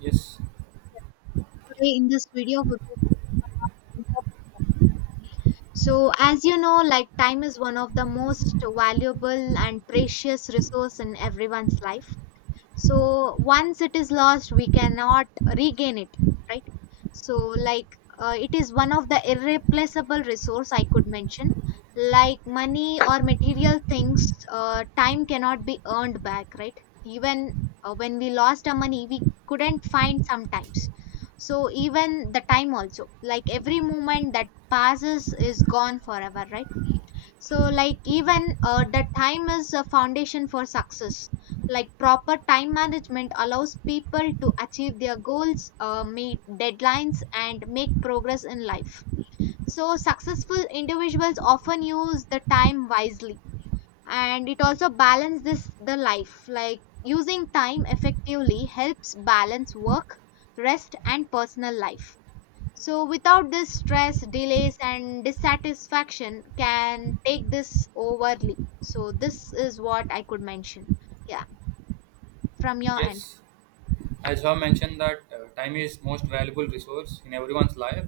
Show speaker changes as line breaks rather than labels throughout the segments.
Yes,
Today in this video we will speak about the importance. So as you know, like, time is one of the most valuable and precious resource in everyone's life. So once it is lost, we cannot regain it, right? So like it is one of the irreplaceable resource I could mention. Like money or material things, time cannot be earned back, right? Even when we lost our money, we couldn't find sometimes. So even the time also, like every moment that passes is gone forever, right? So like even the time is a foundation for success. Like proper time management allows people to achieve their goals, meet deadlines and make progress in life. So successful individuals often use the time wisely, and it also balances this the life. Like using time effectively helps balance work, rest and personal life. So, without this, stress, delays, and dissatisfaction can take this overly. So, this is what I could mention. Yeah, from your end.
yes. As you have mentioned that time is most valuable resource in everyone's life.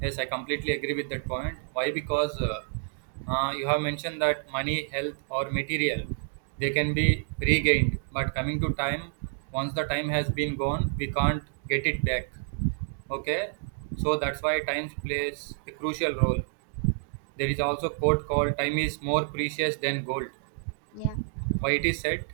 Yes, I completely agree with that point. Why? Because you have mentioned that money, health, or material they can be regained, but coming to time, once the time has been gone, we can't get it back. Okay, so that's why time plays a crucial role. There is also quote called "Time is more precious than gold."
Yeah.
Why it is said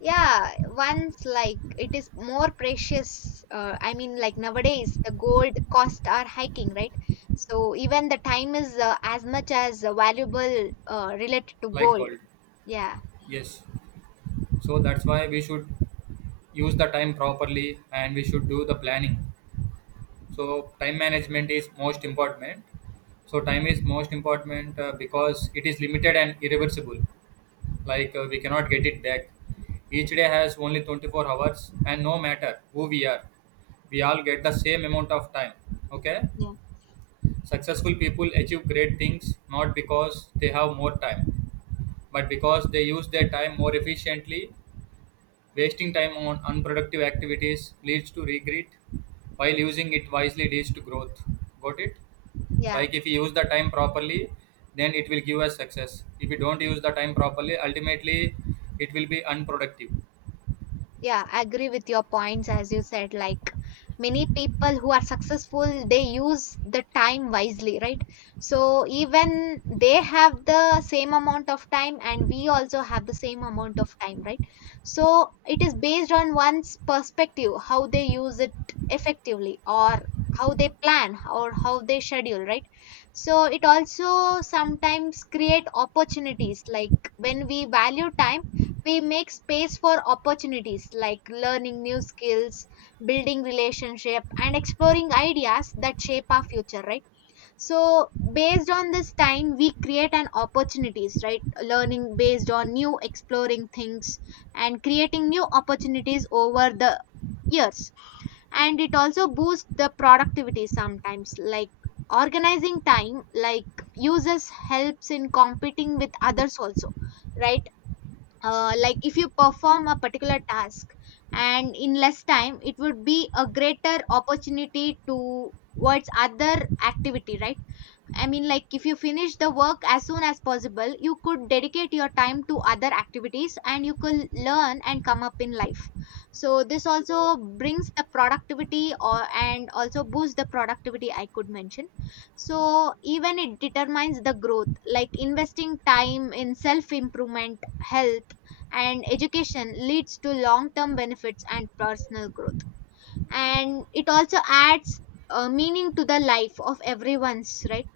Yeah. Once, like, it is more precious. I mean, like, nowadays the gold costs are hiking, right? So even the time is as much as valuable related to
like
gold.
gold?
Yeah.
Yes. So that's why we should use the time properly and we should do the planning. So time management is most important. So time is most important because it is limited and irreversible. Like we cannot get it back. Each day has only 24 hours and no matter who we are, we all get the same amount of time. Okay.
Yeah.
Successful people achieve great things not because they have more time, but because they use their time more efficiently. Wasting time on unproductive activities leads to regret, while using it wisely leads to growth. Got it?
Yeah.
Like if you use the time properly, then it will give us success. If you don't use the time properly, ultimately it will be unproductive.
Yeah, I agree with your points, as you said. Like, many people who are successful, they use the time wisely, right? So even they have the same amount of time, and we also have the same amount of time, right? So it is based on one's perspective, how they use it effectively, or how they plan, or how they schedule, right? So it also sometimes create opportunities, like, when we value time, we make space for opportunities like learning new skills, building relationship and exploring ideas that shape our future, right? So based on this time we create an opportunities, right? Learning based on new exploring things, and creating new opportunities over the years. And it also boosts the productivity sometimes, like organizing time, like uses helps in competing with others also, right? Like if you perform a particular task and in less time, it would be a greater opportunity towards other activity, right? I mean, like, if you finish the work as soon as possible, you could dedicate your time to other activities and you could learn and come up in life. So this also brings the productivity or and also boosts the productivity, I could mention. So even it determines the growth, like investing time in self-improvement, health, and education leads to long-term benefits and personal growth. And it also adds meaning to the life of everyone's, right?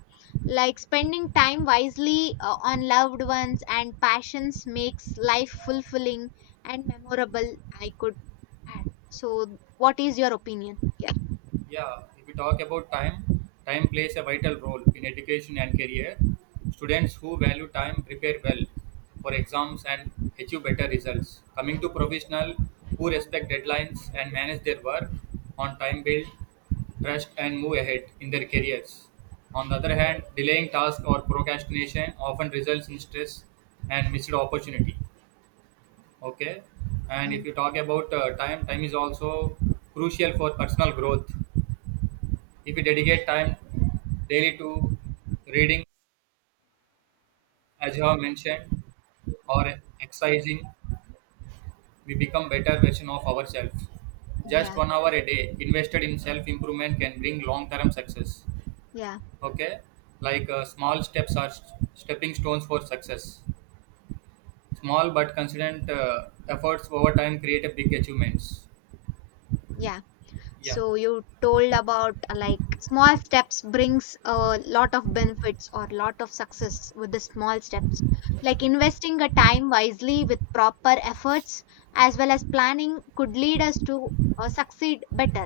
Like spending time wisely on loved ones and passions makes life fulfilling and memorable, I could add. So what is your opinion? Yeah.
Yeah, if we talk about time, time plays a vital role in education and career. Students who value time prepare well for exams and achieve better results. Coming to professional who respect deadlines and manage their work on time build trust and move ahead in their careers. On the other hand, delaying tasks or procrastination often results in stress and missed opportunity. Okay, and if
Mm,
you talk about time, time is also crucial for personal growth. If we dedicate time daily to reading, as you have mentioned, or exercising, we become better version of ourselves. Just
yeah.
1 hour a day invested in self improvement can bring long term success.
Yeah.
Okay, like small steps are stepping stones for success. Small but consistent efforts over time create a big achievements.
Yeah.
Yeah.
So you told about like small steps brings a lot of benefits or lot of success with the small steps, like investing a time wisely with proper efforts as well as planning could lead us to succeed better.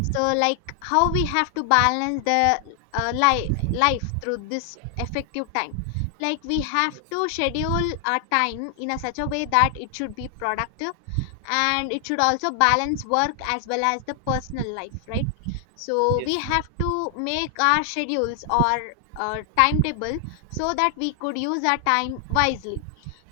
So like, how we have to balance the life through this effective time. Like we have
Yes.
to schedule our time in a such a way that it should be productive, and it should also balance work as well as the personal life, right? So we
Yes.
have to make our schedules or timetable, so that we could use our time wisely.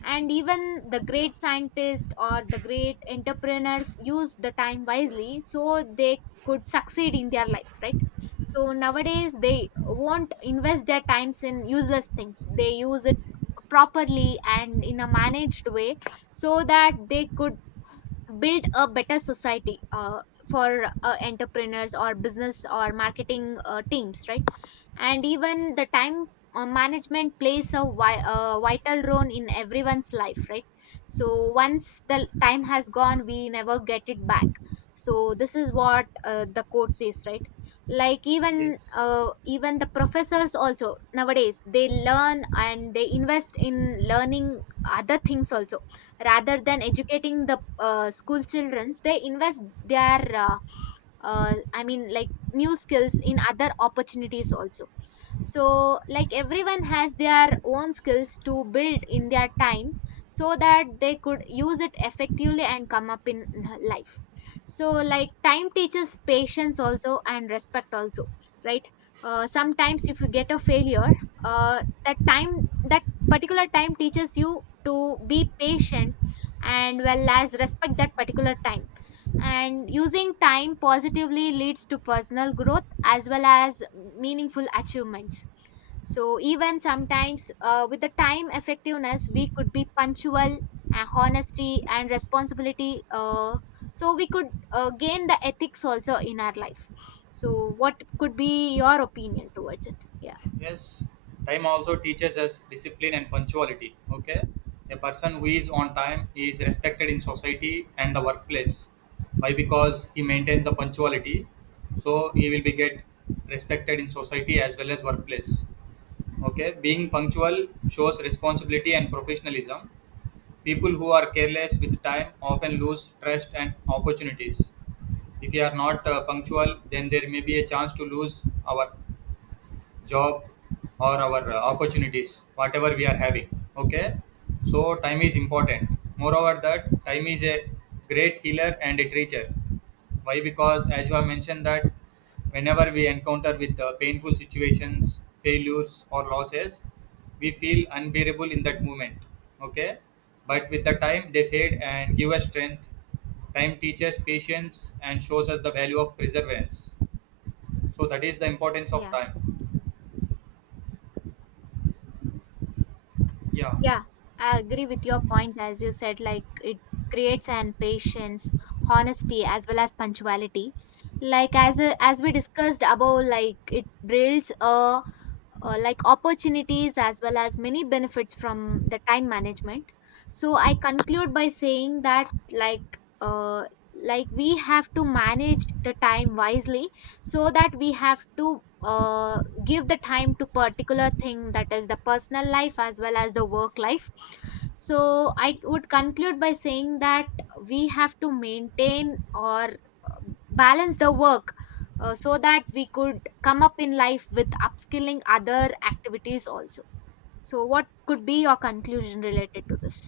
And even the great scientists or the great entrepreneurs use the time wisely, so they could succeed in their life, right? So nowadays they won't invest their times in useless things, they use it properly and in a managed way, so that they could build a better society for entrepreneurs or business or marketing teams, right? And even the time management plays a vital role in everyone's life, right? So once the time has gone, we never get it back. So this is what the quote says, right? Like even
Yes.
even the professors also nowadays, they learn and they invest in learning other things also, rather than educating the school childrens. They invest their I mean, like, new skills in other opportunities also. So like everyone has their own skills to build in their time, so that they could use it effectively and come up in life. So like, time teaches patience also and respect also, right? Sometimes if you get a failure, that time, that particular time teaches you to be patient and well as respect that particular time. And using time positively leads to personal growth as well as meaningful achievements. So even sometimes with the time effectiveness, we could be punctual, honesty, and responsibility. So we could gain the ethics also in our life. So what could be your opinion towards it? Yeah,
Yes, time also teaches us discipline and punctuality. Okay, a person who is on time is respected in society and the workplace. Why? Because he maintains the punctuality, so he will be get respected in society as well as workplace. Okay, being punctual shows responsibility and professionalism. People who are careless with time often lose trust and opportunities. If you are not punctual, then there may be a chance to lose our job or our opportunities whatever we are having. Okay, so time is important. Moreover that time is a great healer and a teacher. Why? Because as you have mentioned that whenever we encounter with painful situations, failures or losses, we feel unbearable in that moment. Okay, but with the time they fade and give us strength. Time teaches patience and shows us the value of perseverance. So that is the importance of
yeah.
time. Yeah.
Yeah, I agree with your points. As you said, like, it creates an patience, honesty, as well as punctuality. Like as we discussed above, like it builds a like opportunities as well as many benefits from the time management. So I conclude by saying that, like, uh, like, we have to manage the time wisely, so that we have to give the time to particular thing, that is the personal life as well as the work life. So I would conclude by saying that we have to maintain or balance the work, so that we could come up in life with upskilling other activities also. So what could be your conclusion related to this?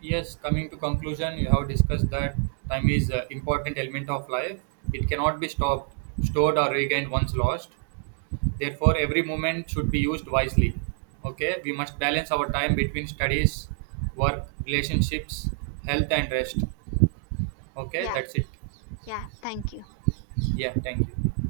Yes, coming to conclusion, you have discussed that time is an important element of life. It cannot be stopped, stored, or regained once lost. Therefore, every moment should be used wisely. Okay, we must balance our time between studies, work, relationships, health, and rest. Okay,
Yeah.
that's it.
Yeah, thank you.
Yeah, thank you.